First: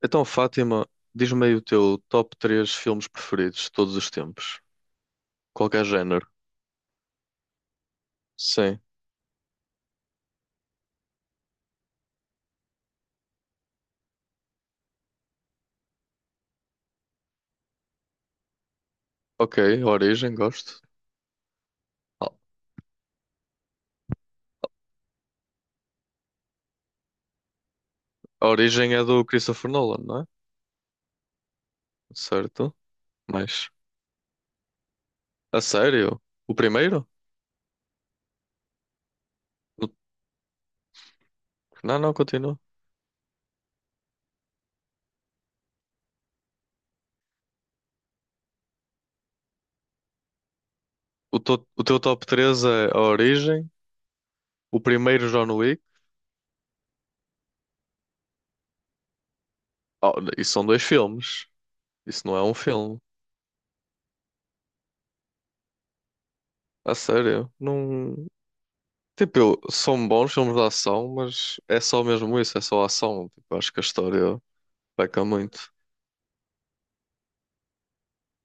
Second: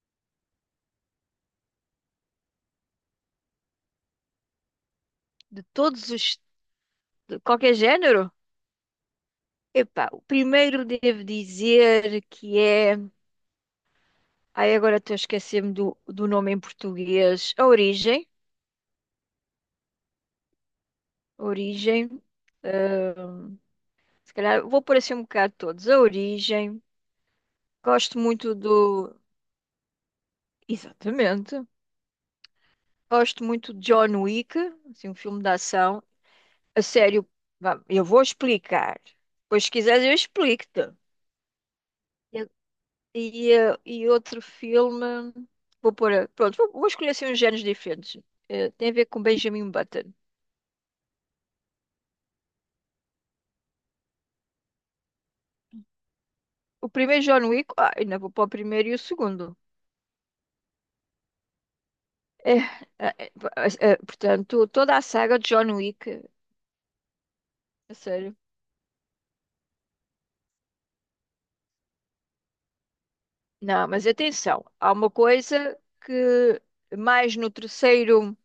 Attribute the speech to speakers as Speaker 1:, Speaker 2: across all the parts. Speaker 1: Então, Fátima, diz-me aí o teu top 3 filmes preferidos de todos os tempos.
Speaker 2: De
Speaker 1: Qualquer
Speaker 2: todos
Speaker 1: género.
Speaker 2: os, de qualquer género?
Speaker 1: Sim.
Speaker 2: Epá, o primeiro devo dizer que é. Ai, agora estou a esquecer-me do nome em português. A Origem.
Speaker 1: Ok, A Origem, gosto.
Speaker 2: A Origem. eh, Se calhar vou pôr assim um bocado todos. A Origem. Gosto
Speaker 1: A
Speaker 2: muito
Speaker 1: Origem é
Speaker 2: do.
Speaker 1: do Christopher Nolan, não é?
Speaker 2: Exatamente.
Speaker 1: Certo.
Speaker 2: Gosto
Speaker 1: Mas,
Speaker 2: muito de John Wick, assim, um filme de
Speaker 1: a
Speaker 2: ação.
Speaker 1: sério? O
Speaker 2: A
Speaker 1: primeiro?
Speaker 2: sério, vá, eu vou explicar. Pois se
Speaker 1: O-
Speaker 2: quiseres, eu explico-te.
Speaker 1: Não, não, continua.
Speaker 2: E outro filme. Vou pôr. Pronto, vou escolher assim uns géneros diferentes. Tem a ver com Benjamin Button.
Speaker 1: O teu top três é A Origem, o primeiro John Wick.
Speaker 2: O primeiro John Wick, ainda vou para o primeiro e o segundo.
Speaker 1: Oh, isso são dois filmes. Isso não é um
Speaker 2: É,
Speaker 1: filme.
Speaker 2: é, é, é, portanto, toda a saga de John Wick,
Speaker 1: A sério?
Speaker 2: a
Speaker 1: Não.
Speaker 2: sério.
Speaker 1: Tipo, são bons filmes de ação, mas é só mesmo isso, é só ação. Tipo, acho que a
Speaker 2: Não, mas
Speaker 1: história.
Speaker 2: atenção, há uma
Speaker 1: Peca muito
Speaker 2: coisa que mais no terceiro.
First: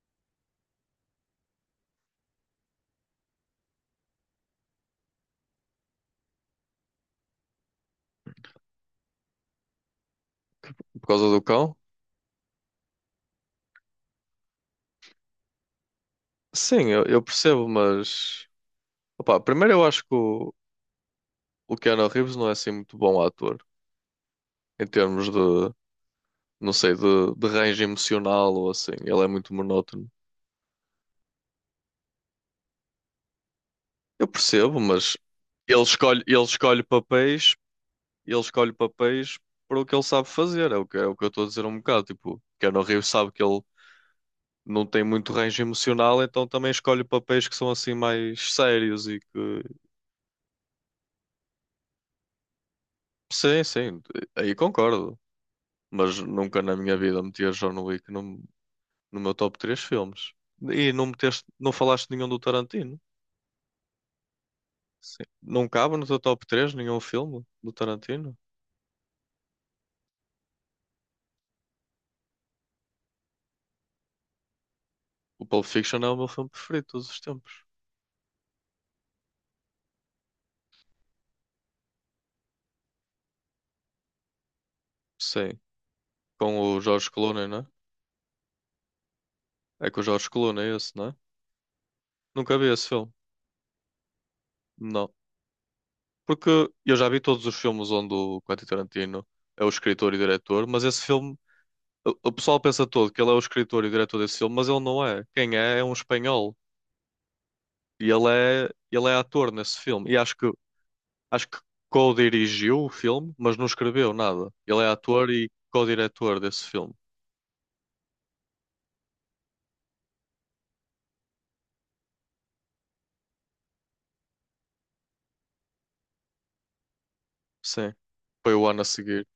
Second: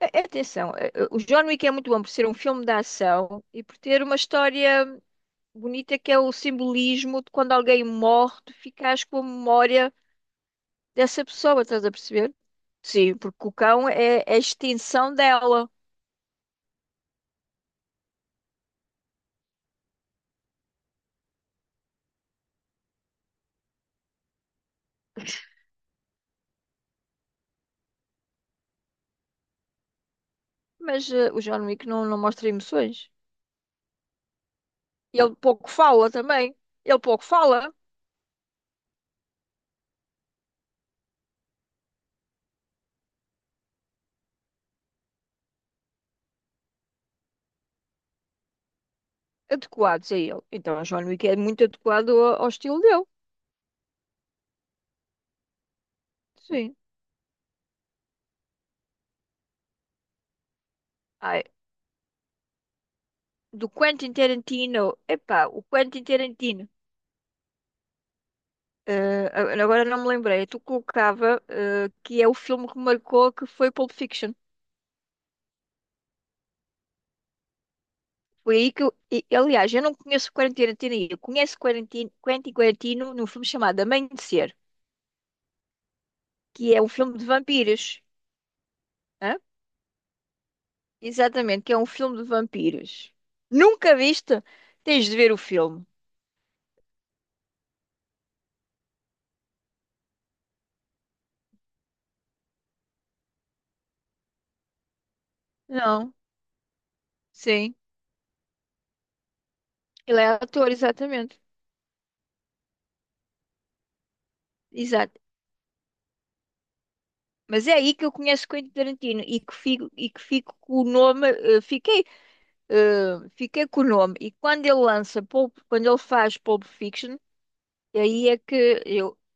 Speaker 2: Atenção, o John Wick é muito bom por ser um filme de ação e por ter uma história bonita que é o simbolismo de quando alguém morre, tu ficas com a memória
Speaker 1: por
Speaker 2: dessa
Speaker 1: causa do
Speaker 2: pessoa,
Speaker 1: cão.
Speaker 2: estás a perceber? Sim, porque o cão é a extinção dela.
Speaker 1: Sim, eu percebo, mas opá, primeiro eu acho que o Keanu Reeves não é assim muito bom ator em termos de, não sei, de range emocional ou assim. Ele é muito monótono.
Speaker 2: Mas o John Wick não, não mostra emoções.
Speaker 1: Eu percebo, mas
Speaker 2: E ele pouco
Speaker 1: ele
Speaker 2: fala
Speaker 1: escolhe, ele
Speaker 2: também.
Speaker 1: escolhe
Speaker 2: Ele pouco
Speaker 1: papéis,
Speaker 2: fala.
Speaker 1: ele escolhe papéis para o que ele sabe fazer. É o que eu estou a dizer um bocado. Tipo, Keanu Reeves sabe que ele não tem muito range emocional, então também escolhe papéis que são assim mais sérios e que.
Speaker 2: Adequados a ele. Então o John Wick é muito adequado ao estilo dele.
Speaker 1: Sim, sim, aí concordo. Mas nunca na
Speaker 2: Sim.
Speaker 1: minha vida metias John Wick no meu top 3 filmes. E não
Speaker 2: Ai,
Speaker 1: meteste, não falaste de nenhum do Tarantino.
Speaker 2: do Quentin Tarantino.
Speaker 1: Sim.
Speaker 2: Epá, o
Speaker 1: Não cabe
Speaker 2: Quentin
Speaker 1: no teu top
Speaker 2: Tarantino.
Speaker 1: 3 nenhum filme do Tarantino.
Speaker 2: Eh, Agora não me lembrei. É. Tu colocava, que é o filme que marcou, que foi Pulp Fiction.
Speaker 1: O Pulp Fiction é o meu filme preferido de todos os tempos.
Speaker 2: Foi aí que eu, aliás, eu não conheço o Quarantino, eu conheço Quentin Quarantino num filme chamado Amanhecer,
Speaker 1: Sim, com
Speaker 2: que
Speaker 1: o
Speaker 2: é um
Speaker 1: George
Speaker 2: filme de
Speaker 1: Clooney, né?
Speaker 2: vampiros. Hã?
Speaker 1: É com o George Clooney esse, né?
Speaker 2: Exatamente, que é um filme de
Speaker 1: Nunca vi esse filme.
Speaker 2: vampiros. Nunca viste? Tens
Speaker 1: Não.
Speaker 2: de ver o filme.
Speaker 1: Porque eu já vi todos os filmes onde o Quentin Tarantino é o escritor e diretor, mas esse filme, o pessoal pensa todo que ele é o escritor e diretor desse filme, mas ele não é. Quem é é um
Speaker 2: Não,
Speaker 1: espanhol.
Speaker 2: sim.
Speaker 1: E ele é ator nesse filme. E
Speaker 2: Ele é ator, exatamente.
Speaker 1: acho que co-dirigiu o filme, mas não escreveu nada. Ele é
Speaker 2: Exato.
Speaker 1: ator e co-diretor desse filme.
Speaker 2: Mas é aí que eu conheço Quentin Tarantino e que fico com o nome, fiquei com o nome. E quando ele quando ele faz Pulp Fiction,
Speaker 1: Sim.
Speaker 2: aí é
Speaker 1: Foi o ano
Speaker 2: que
Speaker 1: a
Speaker 2: eu,
Speaker 1: seguir.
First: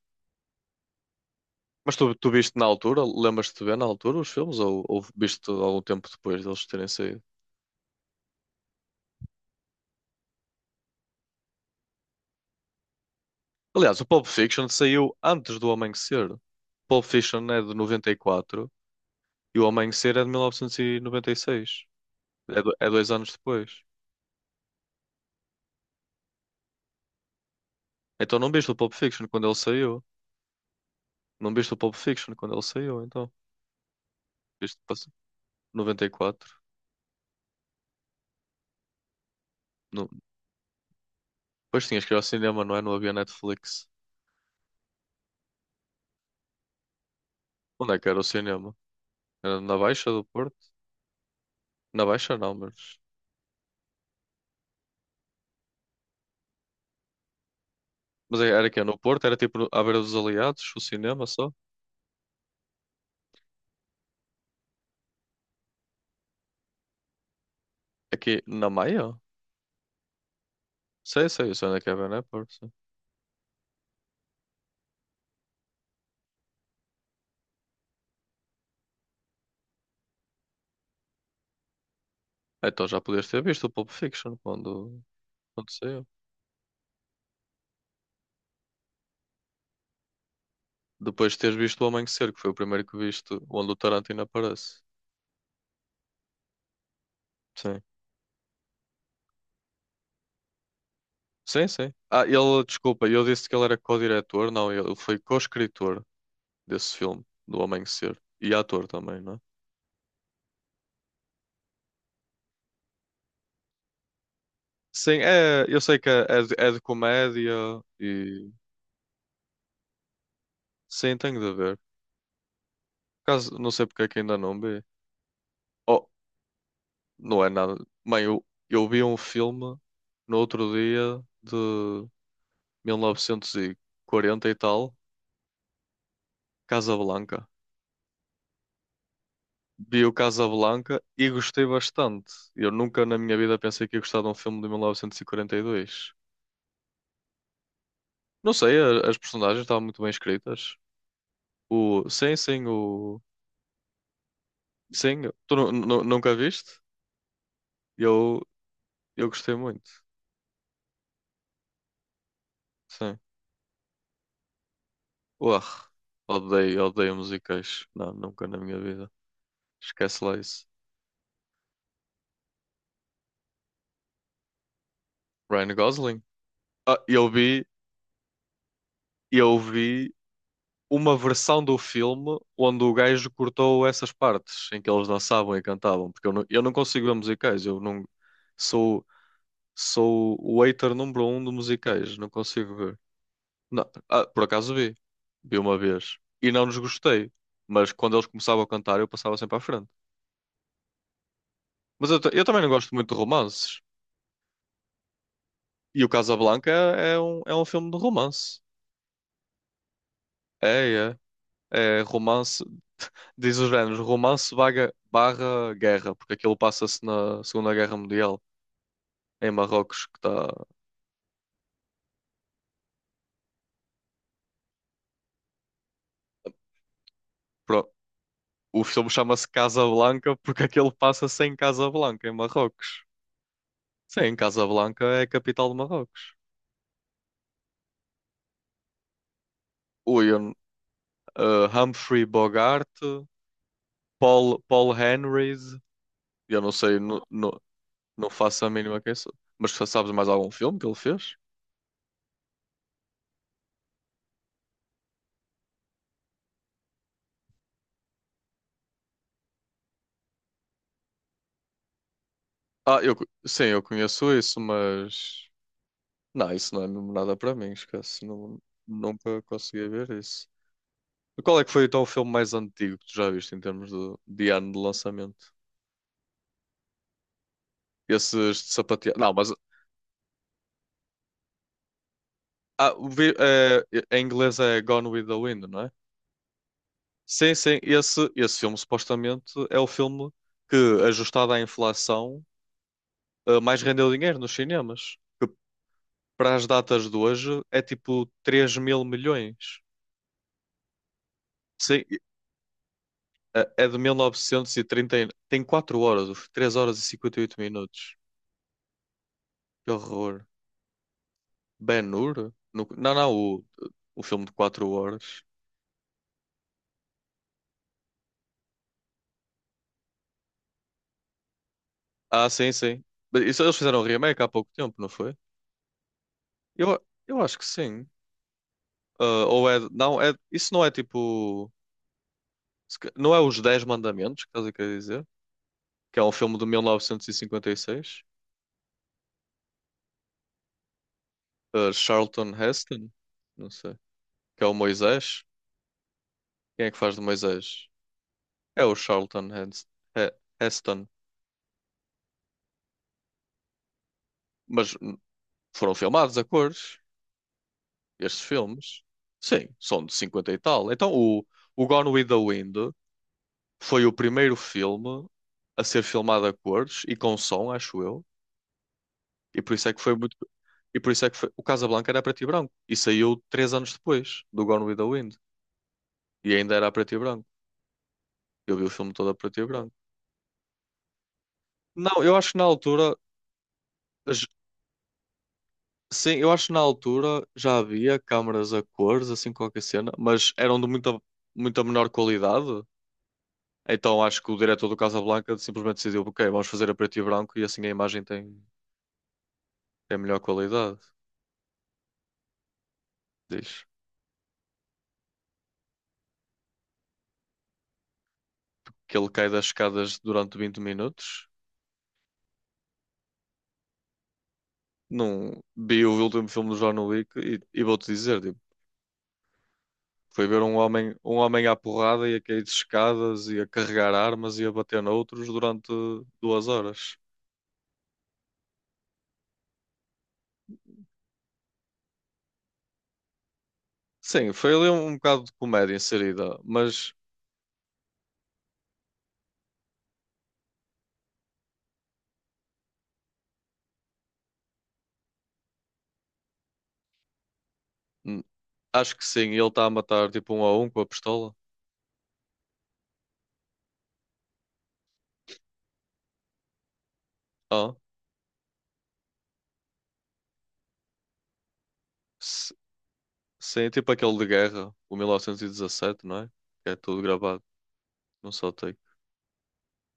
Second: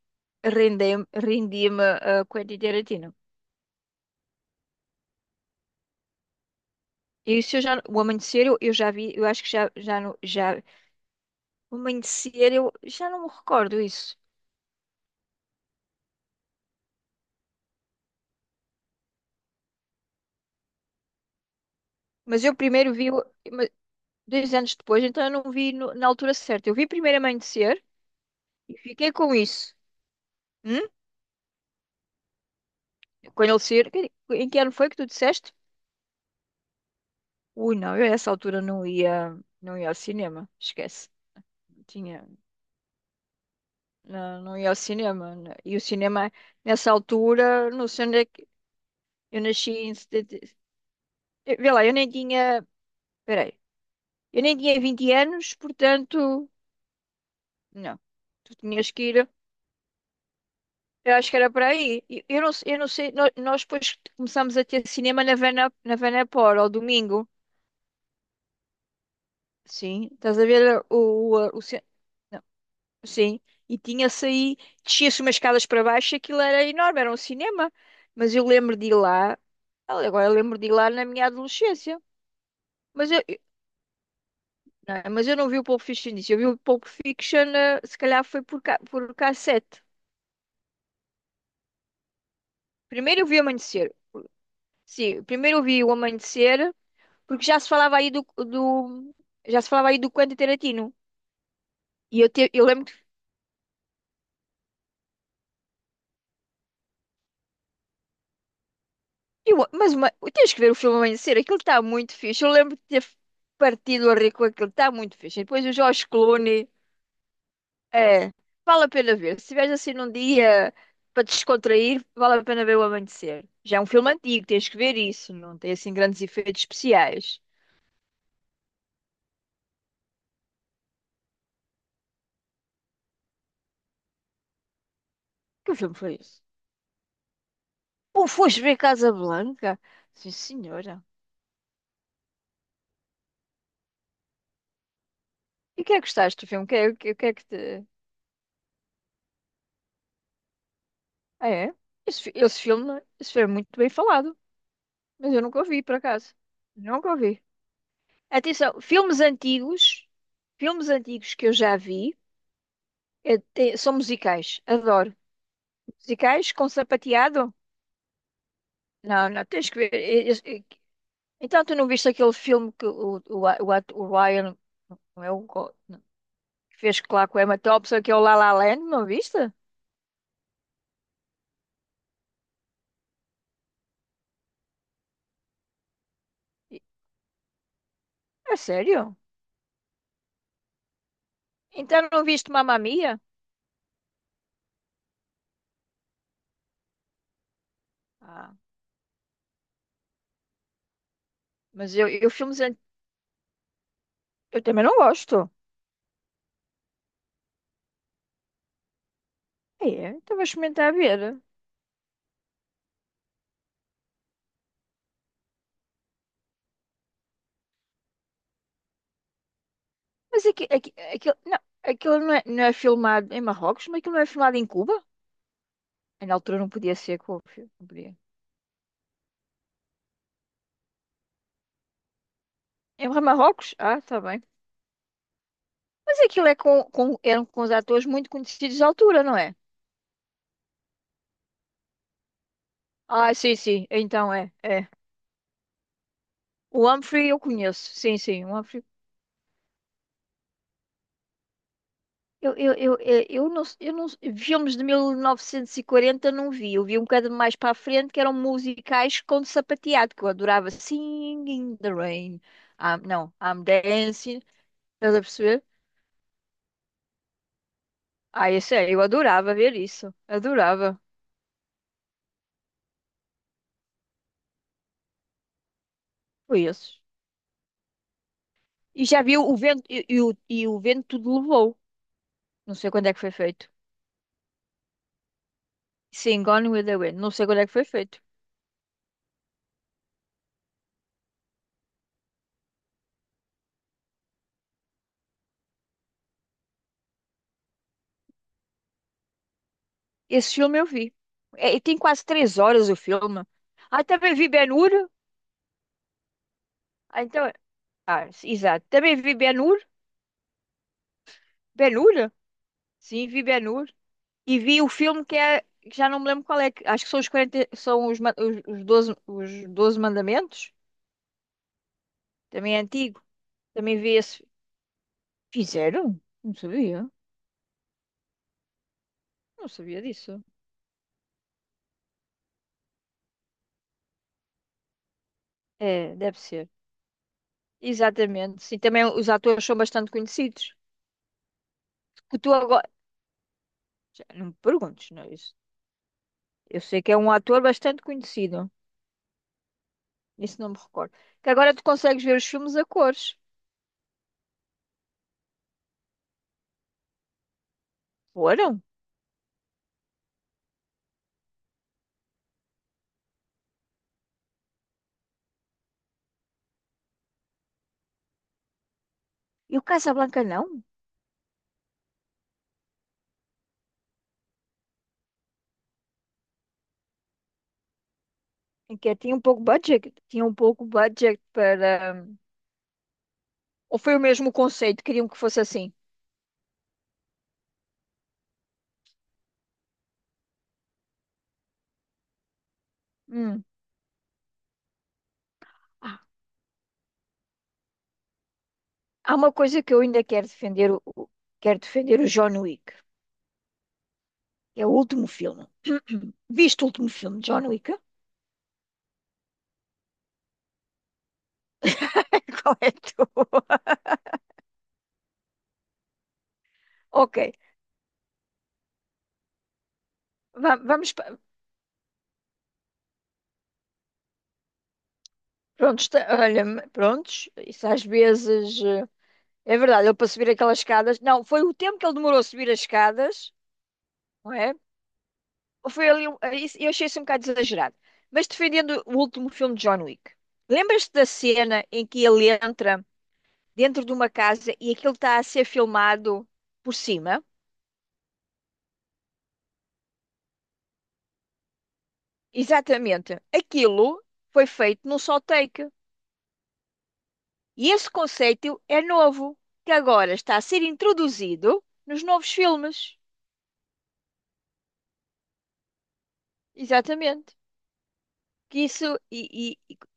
Speaker 2: rendi-me
Speaker 1: Mas tu,
Speaker 2: a
Speaker 1: tu
Speaker 2: Quentin
Speaker 1: viste na altura?
Speaker 2: Tarantino.
Speaker 1: Lembras-te de ver na altura os filmes? Ou viste algum tempo depois deles terem saído?
Speaker 2: Isso eu já, o Amanhecer eu já vi, eu acho que já, já, não- já, o Amanhecer eu já não me recordo
Speaker 1: Aliás, o
Speaker 2: isso.
Speaker 1: Pulp Fiction saiu antes do Amanhecer. Pulp Fiction é de 94 e quatro e o Amanhecer é de 1996.
Speaker 2: Mas eu
Speaker 1: É, é
Speaker 2: primeiro
Speaker 1: dois
Speaker 2: vi,
Speaker 1: anos
Speaker 2: ma-
Speaker 1: depois.
Speaker 2: dois anos depois, então eu não vi na altura certa. Eu vi primeiro Amanhecer
Speaker 1: Então não viste o
Speaker 2: e
Speaker 1: Pulp
Speaker 2: fiquei
Speaker 1: Fiction
Speaker 2: com
Speaker 1: quando ele
Speaker 2: isso.
Speaker 1: saiu?
Speaker 2: Hum?
Speaker 1: Não viste o Pulp Fiction quando ele saiu, então?
Speaker 2: Quando ele saiu, em que ano
Speaker 1: Isto
Speaker 2: foi que tu
Speaker 1: passou
Speaker 2: disseste?
Speaker 1: 94.
Speaker 2: Ui, não, eu a essa altura não ia ao
Speaker 1: No...
Speaker 2: cinema, esquece.
Speaker 1: Depois tinhas que ir ao
Speaker 2: Tinha,
Speaker 1: cinema, não é? Não havia Netflix.
Speaker 2: não, não ia ao cinema, né. E o cinema, nessa altura, não
Speaker 1: Onde é
Speaker 2: sei
Speaker 1: que
Speaker 2: onde
Speaker 1: era o
Speaker 2: é que.
Speaker 1: cinema?
Speaker 2: Eu
Speaker 1: Era
Speaker 2: nasci
Speaker 1: na
Speaker 2: em.
Speaker 1: Baixa do Porto?
Speaker 2: Vê lá, eu
Speaker 1: Na
Speaker 2: nem
Speaker 1: Baixa não,
Speaker 2: tinha.
Speaker 1: mas.
Speaker 2: Peraí. Eu nem tinha 20 anos, portanto. Não.
Speaker 1: Mas
Speaker 2: Tu
Speaker 1: era que
Speaker 2: tinhas
Speaker 1: no
Speaker 2: que
Speaker 1: Porto?
Speaker 2: ir.
Speaker 1: Era tipo à beira dos Aliados, o
Speaker 2: Eu
Speaker 1: cinema
Speaker 2: acho que era
Speaker 1: só?
Speaker 2: para aí. E eu não sei. Nós, depois começamos a ter cinema na Vanapor, ao domingo.
Speaker 1: Aqui na Maia?
Speaker 2: Sim. Estás a ver o,
Speaker 1: Sei, sei, eu
Speaker 2: o, o
Speaker 1: sei onde é
Speaker 2: ce-
Speaker 1: que é, né?
Speaker 2: não.
Speaker 1: Porto. Sim.
Speaker 2: Sim. E tinha-se aí. Descia-se umas escadas para baixo, e aquilo era enorme, era um cinema. Mas eu lembro de ir lá. Agora eu lembro de ir lá na minha adolescência.
Speaker 1: Ah, então já
Speaker 2: Mas eu,
Speaker 1: podias ter visto o Pulp Fiction
Speaker 2: não
Speaker 1: quando,
Speaker 2: é? Mas eu não vi o
Speaker 1: quando
Speaker 2: Pulp
Speaker 1: saiu.
Speaker 2: Fiction disso. Eu vi o Pulp Fiction, se calhar foi por cassete.
Speaker 1: Depois de teres visto O Amanhecer, que foi o primeiro que
Speaker 2: Primeiro eu
Speaker 1: viste,
Speaker 2: vi o
Speaker 1: onde o
Speaker 2: Amanhecer.
Speaker 1: Tarantino aparece.
Speaker 2: Sim, primeiro eu vi o Amanhecer, porque já se
Speaker 1: Sim.
Speaker 2: falava aí do Quentin Tarantino.
Speaker 1: Sim, sim.
Speaker 2: E
Speaker 1: Ah,
Speaker 2: eu,
Speaker 1: ele,
Speaker 2: eu lembro,
Speaker 1: desculpa, eu disse que ele era co-diretor, não, ele foi co-escritor desse filme, do Amanhecer. E ator também, não é?
Speaker 2: eu, mas uma, tens que ver o filme Amanhecer, aquilo está muito fixe. Eu lembro de ter partido a rir com aquilo, está muito
Speaker 1: Sim,
Speaker 2: fixe. E
Speaker 1: é,
Speaker 2: depois o
Speaker 1: eu sei
Speaker 2: George
Speaker 1: que é,
Speaker 2: Clooney.
Speaker 1: é de comédia
Speaker 2: É,
Speaker 1: e.
Speaker 2: vale a pena ver. Se estiveres assim num dia
Speaker 1: Sim,
Speaker 2: para te
Speaker 1: tenho de ver.
Speaker 2: descontrair, vale a pena ver o
Speaker 1: Por
Speaker 2: Amanhecer.
Speaker 1: caso, não
Speaker 2: Já é
Speaker 1: sei
Speaker 2: um
Speaker 1: porque é
Speaker 2: filme
Speaker 1: que ainda
Speaker 2: antigo,
Speaker 1: não
Speaker 2: tens que
Speaker 1: vi.
Speaker 2: ver isso, não tem assim
Speaker 1: Oh,
Speaker 2: grandes efeitos especiais.
Speaker 1: não é nada. Mãe, eu vi um filme no outro dia de mil novecentos e quarenta e tal,
Speaker 2: Que filme foi esse?
Speaker 1: Casablanca.
Speaker 2: Ou foste ver Casa Blanca?
Speaker 1: Vi o
Speaker 2: Sim,
Speaker 1: Casablanca
Speaker 2: senhora.
Speaker 1: e gostei bastante. Eu nunca na minha vida pensei que ia gostar de um filme de mil novecentos e quarenta e
Speaker 2: E o que é que
Speaker 1: dois.
Speaker 2: gostaste do filme? O que é, o que é que te.
Speaker 1: Não sei, as personagens estavam muito bem escritas.
Speaker 2: Ah, é?
Speaker 1: O,
Speaker 2: Esse, fi-
Speaker 1: sim,
Speaker 2: esse
Speaker 1: sim,
Speaker 2: filme,
Speaker 1: o.
Speaker 2: esse filme é muito bem falado,
Speaker 1: Sim,
Speaker 2: mas eu
Speaker 1: tu
Speaker 2: nunca o vi, por acaso.
Speaker 1: nunca viste?
Speaker 2: Nunca o vi.
Speaker 1: Eu,
Speaker 2: Atenção,
Speaker 1: eu gostei muito.
Speaker 2: filmes antigos que eu já vi,
Speaker 1: Sim.
Speaker 2: são musicais. Adoro.
Speaker 1: Uar,
Speaker 2: Musicais com
Speaker 1: odeio, odeio
Speaker 2: sapateado.
Speaker 1: musicais. Não, nunca na minha vida.
Speaker 2: Não, não, tens que ver.
Speaker 1: Esquece lá isso.
Speaker 2: Então, tu não viste aquele filme que o Ryan, não é o
Speaker 1: Ryan
Speaker 2: Não,
Speaker 1: Gosling?
Speaker 2: que
Speaker 1: Ah,
Speaker 2: fez lá com a Emma Thompson, que é o La La Land, não viste?
Speaker 1: eu vi uma versão do filme onde o gajo cortou essas partes em que eles dançavam e cantavam, porque eu não
Speaker 2: E-
Speaker 1: consigo ver musicais. Eu não
Speaker 2: É
Speaker 1: sou,
Speaker 2: sério?
Speaker 1: sou o hater número um de
Speaker 2: Então,
Speaker 1: musicais,
Speaker 2: não
Speaker 1: não
Speaker 2: viste
Speaker 1: consigo
Speaker 2: Mamma
Speaker 1: ver.
Speaker 2: Mia?
Speaker 1: Não, ah, por acaso vi. Vi uma vez. E não nos gostei. Mas quando eles
Speaker 2: Ah,
Speaker 1: começavam a cantar, eu passava sempre à frente.
Speaker 2: mas eu,
Speaker 1: Mas eu, ta-
Speaker 2: eu
Speaker 1: eu
Speaker 2: filmes
Speaker 1: também não gosto muito de romances.
Speaker 2: eu também não gosto.
Speaker 1: E o Casablanca é, é um filme de romance.
Speaker 2: É, então vou
Speaker 1: É,
Speaker 2: experimentar
Speaker 1: é.
Speaker 2: ver.
Speaker 1: É romance. Diz os géneros, romance barra guerra. Porque aquilo passa-se na Segunda Guerra Mundial, em Marrocos, que
Speaker 2: Mas
Speaker 1: está.
Speaker 2: aqui, aquilo, não, aquilo não é filmado em Marrocos, mas aquilo não é filmado em Cuba? Na altura não podia ser, não
Speaker 1: pro-
Speaker 2: podia.
Speaker 1: O filme chama-se Casablanca porque aquilo passa-se em Casablanca, em Marrocos.
Speaker 2: Em Marrocos? Ah, está
Speaker 1: Sim,
Speaker 2: bem.
Speaker 1: Casablanca é a capital de
Speaker 2: Mas
Speaker 1: Marrocos.
Speaker 2: aquilo é eram com os atores muito conhecidos da altura, não é?
Speaker 1: Ui, Humphrey Bogart,
Speaker 2: Ah, sim, sim. Então é, é.
Speaker 1: Paul Henrys, eu não
Speaker 2: O
Speaker 1: sei, não,
Speaker 2: Humphrey eu
Speaker 1: não,
Speaker 2: conheço. Sim,
Speaker 1: não
Speaker 2: sim. O
Speaker 1: faço a
Speaker 2: Humphrey.
Speaker 1: mínima quem sou. Mas tu sabes mais algum filme que ele fez?
Speaker 2: Eu não, filmes de 1940 não vi. Eu vi um bocado mais para a frente, que eram musicais com sapateado, que eu adorava. Singing in the Rain. Ah,
Speaker 1: Ah,
Speaker 2: não, I'm
Speaker 1: sim, eu conheço
Speaker 2: Dancing.
Speaker 1: isso,
Speaker 2: Estás a
Speaker 1: mas
Speaker 2: perceber?
Speaker 1: não, isso não é mesmo nada para mim, esquece,
Speaker 2: Ah,
Speaker 1: não,
Speaker 2: isso é. Eu
Speaker 1: nunca
Speaker 2: adorava ver
Speaker 1: consegui ver
Speaker 2: isso.
Speaker 1: isso.
Speaker 2: Adorava.
Speaker 1: Qual é que foi então o filme mais antigo que tu já viste em termos de ano de lançamento?
Speaker 2: Foi isso.
Speaker 1: Esses de
Speaker 2: E
Speaker 1: sapateado.
Speaker 2: já
Speaker 1: Não,
Speaker 2: vi
Speaker 1: mas
Speaker 2: o vento e o vento tudo levou. Não sei
Speaker 1: ah,
Speaker 2: quando é que foi
Speaker 1: vi-
Speaker 2: feito.
Speaker 1: eh, em inglês é Gone with the Wind, não é?
Speaker 2: Sim, Gone with the Wind. Não sei
Speaker 1: Sim,
Speaker 2: quando é que
Speaker 1: sim,
Speaker 2: foi feito.
Speaker 1: esse filme supostamente é o filme que, ajustado à inflação, mais rendeu dinheiro nos cinemas. Que para as datas de hoje é tipo 3 mil milhões.
Speaker 2: Esse filme eu vi. É, e tem
Speaker 1: Sim,
Speaker 2: quase três horas o filme.
Speaker 1: é de
Speaker 2: Ah, também vi Ben-Hur.
Speaker 1: 1930. Trinta. Tem 4 horas, 3 horas e
Speaker 2: Ah,
Speaker 1: cinquenta e
Speaker 2: então,
Speaker 1: oito minutos.
Speaker 2: exato. Também vi Ben-Hur.
Speaker 1: Que horror.
Speaker 2: Ben-Hur?
Speaker 1: Ben-Hur? Não,
Speaker 2: Sim,
Speaker 1: não,
Speaker 2: vi Ben-Hur.
Speaker 1: o filme de
Speaker 2: E vi o
Speaker 1: 4
Speaker 2: filme que
Speaker 1: horas.
Speaker 2: é, que já não me lembro qual é. Acho que são os 40, são os, os 12, os 12 mandamentos.
Speaker 1: Ah, sim,
Speaker 2: Também é
Speaker 1: sim.
Speaker 2: antigo.
Speaker 1: Mas isso, eles fizeram
Speaker 2: Também
Speaker 1: um
Speaker 2: vi
Speaker 1: remake
Speaker 2: esse.
Speaker 1: há pouco tempo, não foi?
Speaker 2: Fizeram? Não
Speaker 1: Eu,
Speaker 2: sabia.
Speaker 1: eu acho que sim. Ah,
Speaker 2: Não
Speaker 1: ou é.
Speaker 2: sabia
Speaker 1: Não, é,
Speaker 2: disso.
Speaker 1: isso não é tipo. Se ca- Não é Os Dez Mandamentos que estás a querer dizer?
Speaker 2: É,
Speaker 1: Que é um
Speaker 2: deve
Speaker 1: filme de
Speaker 2: ser.
Speaker 1: 1956?
Speaker 2: Exatamente. Sim, também os atores são bastante conhecidos. Que
Speaker 1: Charlton
Speaker 2: tu agora.
Speaker 1: Heston? Não sei.
Speaker 2: Já não me
Speaker 1: Que é o
Speaker 2: perguntes, não é?
Speaker 1: Moisés?
Speaker 2: Eu
Speaker 1: Quem é que
Speaker 2: sei que
Speaker 1: faz
Speaker 2: é
Speaker 1: de
Speaker 2: um ator
Speaker 1: Moisés?
Speaker 2: bastante conhecido.
Speaker 1: É o Charlton He-
Speaker 2: Isso não me
Speaker 1: Heston.
Speaker 2: recordo. Que agora tu consegues ver os filmes a cores.
Speaker 1: Mas foram filmados a cores, estes
Speaker 2: Foram?
Speaker 1: filmes. Sim, são de 50 e tal. Então o Gone with the Wind foi o primeiro filme a ser filmado a cores e com som, acho eu. E por
Speaker 2: E o
Speaker 1: isso é que foi muito.
Speaker 2: Casablanca não?
Speaker 1: E por isso é que foi. O Casablanca era preto e branco. E saiu 3 anos depois do Gone with the Wind. E ainda era preto e branco. Eu vi o
Speaker 2: Em
Speaker 1: filme
Speaker 2: que
Speaker 1: todo a
Speaker 2: tinha um
Speaker 1: preto
Speaker 2: pouco
Speaker 1: e branco.
Speaker 2: budget. Tinha um pouco budget para.
Speaker 1: Não, eu acho que na altura.
Speaker 2: Ou foi o
Speaker 1: j-
Speaker 2: mesmo conceito? Queriam que fosse assim.
Speaker 1: Sim, eu acho que na altura já havia câmaras a cores, assim qualquer cena, mas eram de muita, muita menor qualidade.
Speaker 2: Hum.
Speaker 1: Então acho que o diretor do Casablanca simplesmente
Speaker 2: Ah,
Speaker 1: decidiu, ok, vamos fazer a preto e branco e assim a imagem tem,
Speaker 2: há uma coisa que eu
Speaker 1: tem
Speaker 2: ainda
Speaker 1: melhor
Speaker 2: quero defender.
Speaker 1: qualidade.
Speaker 2: Quero defender o John Wick.
Speaker 1: Diz
Speaker 2: Que É o último filme. Viste o último filme de John Wick?
Speaker 1: que ele cai das escadas durante 20 minutos.
Speaker 2: Qual é a tua?
Speaker 1: Não vi o último filme do John
Speaker 2: Ok.
Speaker 1: Wick e vou-te dizer, tipo, foi ver
Speaker 2: Vamos.
Speaker 1: um homem à porrada e a cair de escadas e a carregar armas e a bater noutros durante
Speaker 2: Prontos. Olha,
Speaker 1: duas horas.
Speaker 2: prontos. Isso às vezes. É verdade, ele para subir aquelas escadas. Não, foi o tempo que ele demorou a subir as escadas,
Speaker 1: Sim,
Speaker 2: não
Speaker 1: foi
Speaker 2: é?
Speaker 1: ali um bocado de comédia
Speaker 2: Foi ali.
Speaker 1: inserida,
Speaker 2: Eu achei
Speaker 1: mas
Speaker 2: isso um bocado exagerado. Mas, defendendo o último filme de John Wick, lembras-te da cena em que ele entra dentro de uma casa e aquilo está a ser filmado por cima?
Speaker 1: hum, acho que sim, ele está a matar tipo um a um com a pistola.
Speaker 2: Exatamente. Aquilo foi feito num só take. E
Speaker 1: Ah,
Speaker 2: esse conceito é novo, que agora está a ser introduzido nos novos
Speaker 1: s-
Speaker 2: filmes.
Speaker 1: sim, tipo aquele de guerra, o 1917, não é? Que é tudo
Speaker 2: Exatamente.
Speaker 1: gravado, não só
Speaker 2: Que
Speaker 1: take.
Speaker 2: isso, e, e,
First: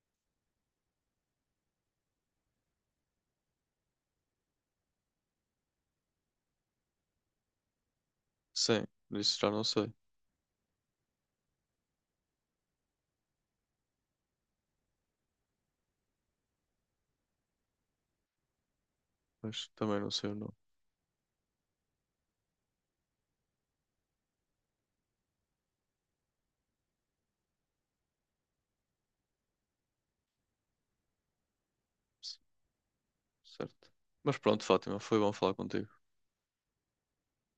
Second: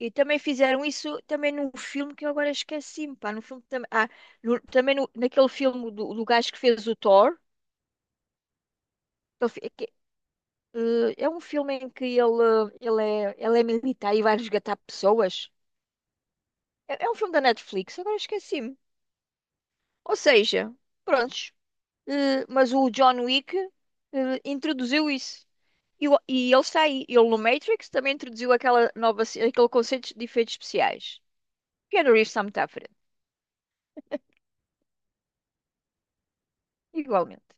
Speaker 2: e e também fizeram isso também num filme que eu agora esqueci-me, pá, no filme também, naquele filme do gajo que fez o Thor,
Speaker 1: Sim, isso já
Speaker 2: ele
Speaker 1: não
Speaker 2: fe-
Speaker 1: sei,
Speaker 2: que- eh, é um filme em que ele é militar e vai resgatar pessoas. É um filme da Netflix, agora esqueci-me.
Speaker 1: mas também não
Speaker 2: Ou
Speaker 1: sei o nome.
Speaker 2: seja, prontos, mas o John Wick, introduziu isso. E ele está aí, ele no Matrix também introduziu aquela aquele conceito de efeitos especiais. Keanu Reeves
Speaker 1: C-
Speaker 2: está muito à frente,
Speaker 1: Certo. Mas pronto, Fátima, foi bom falar contigo.
Speaker 2: igualmente.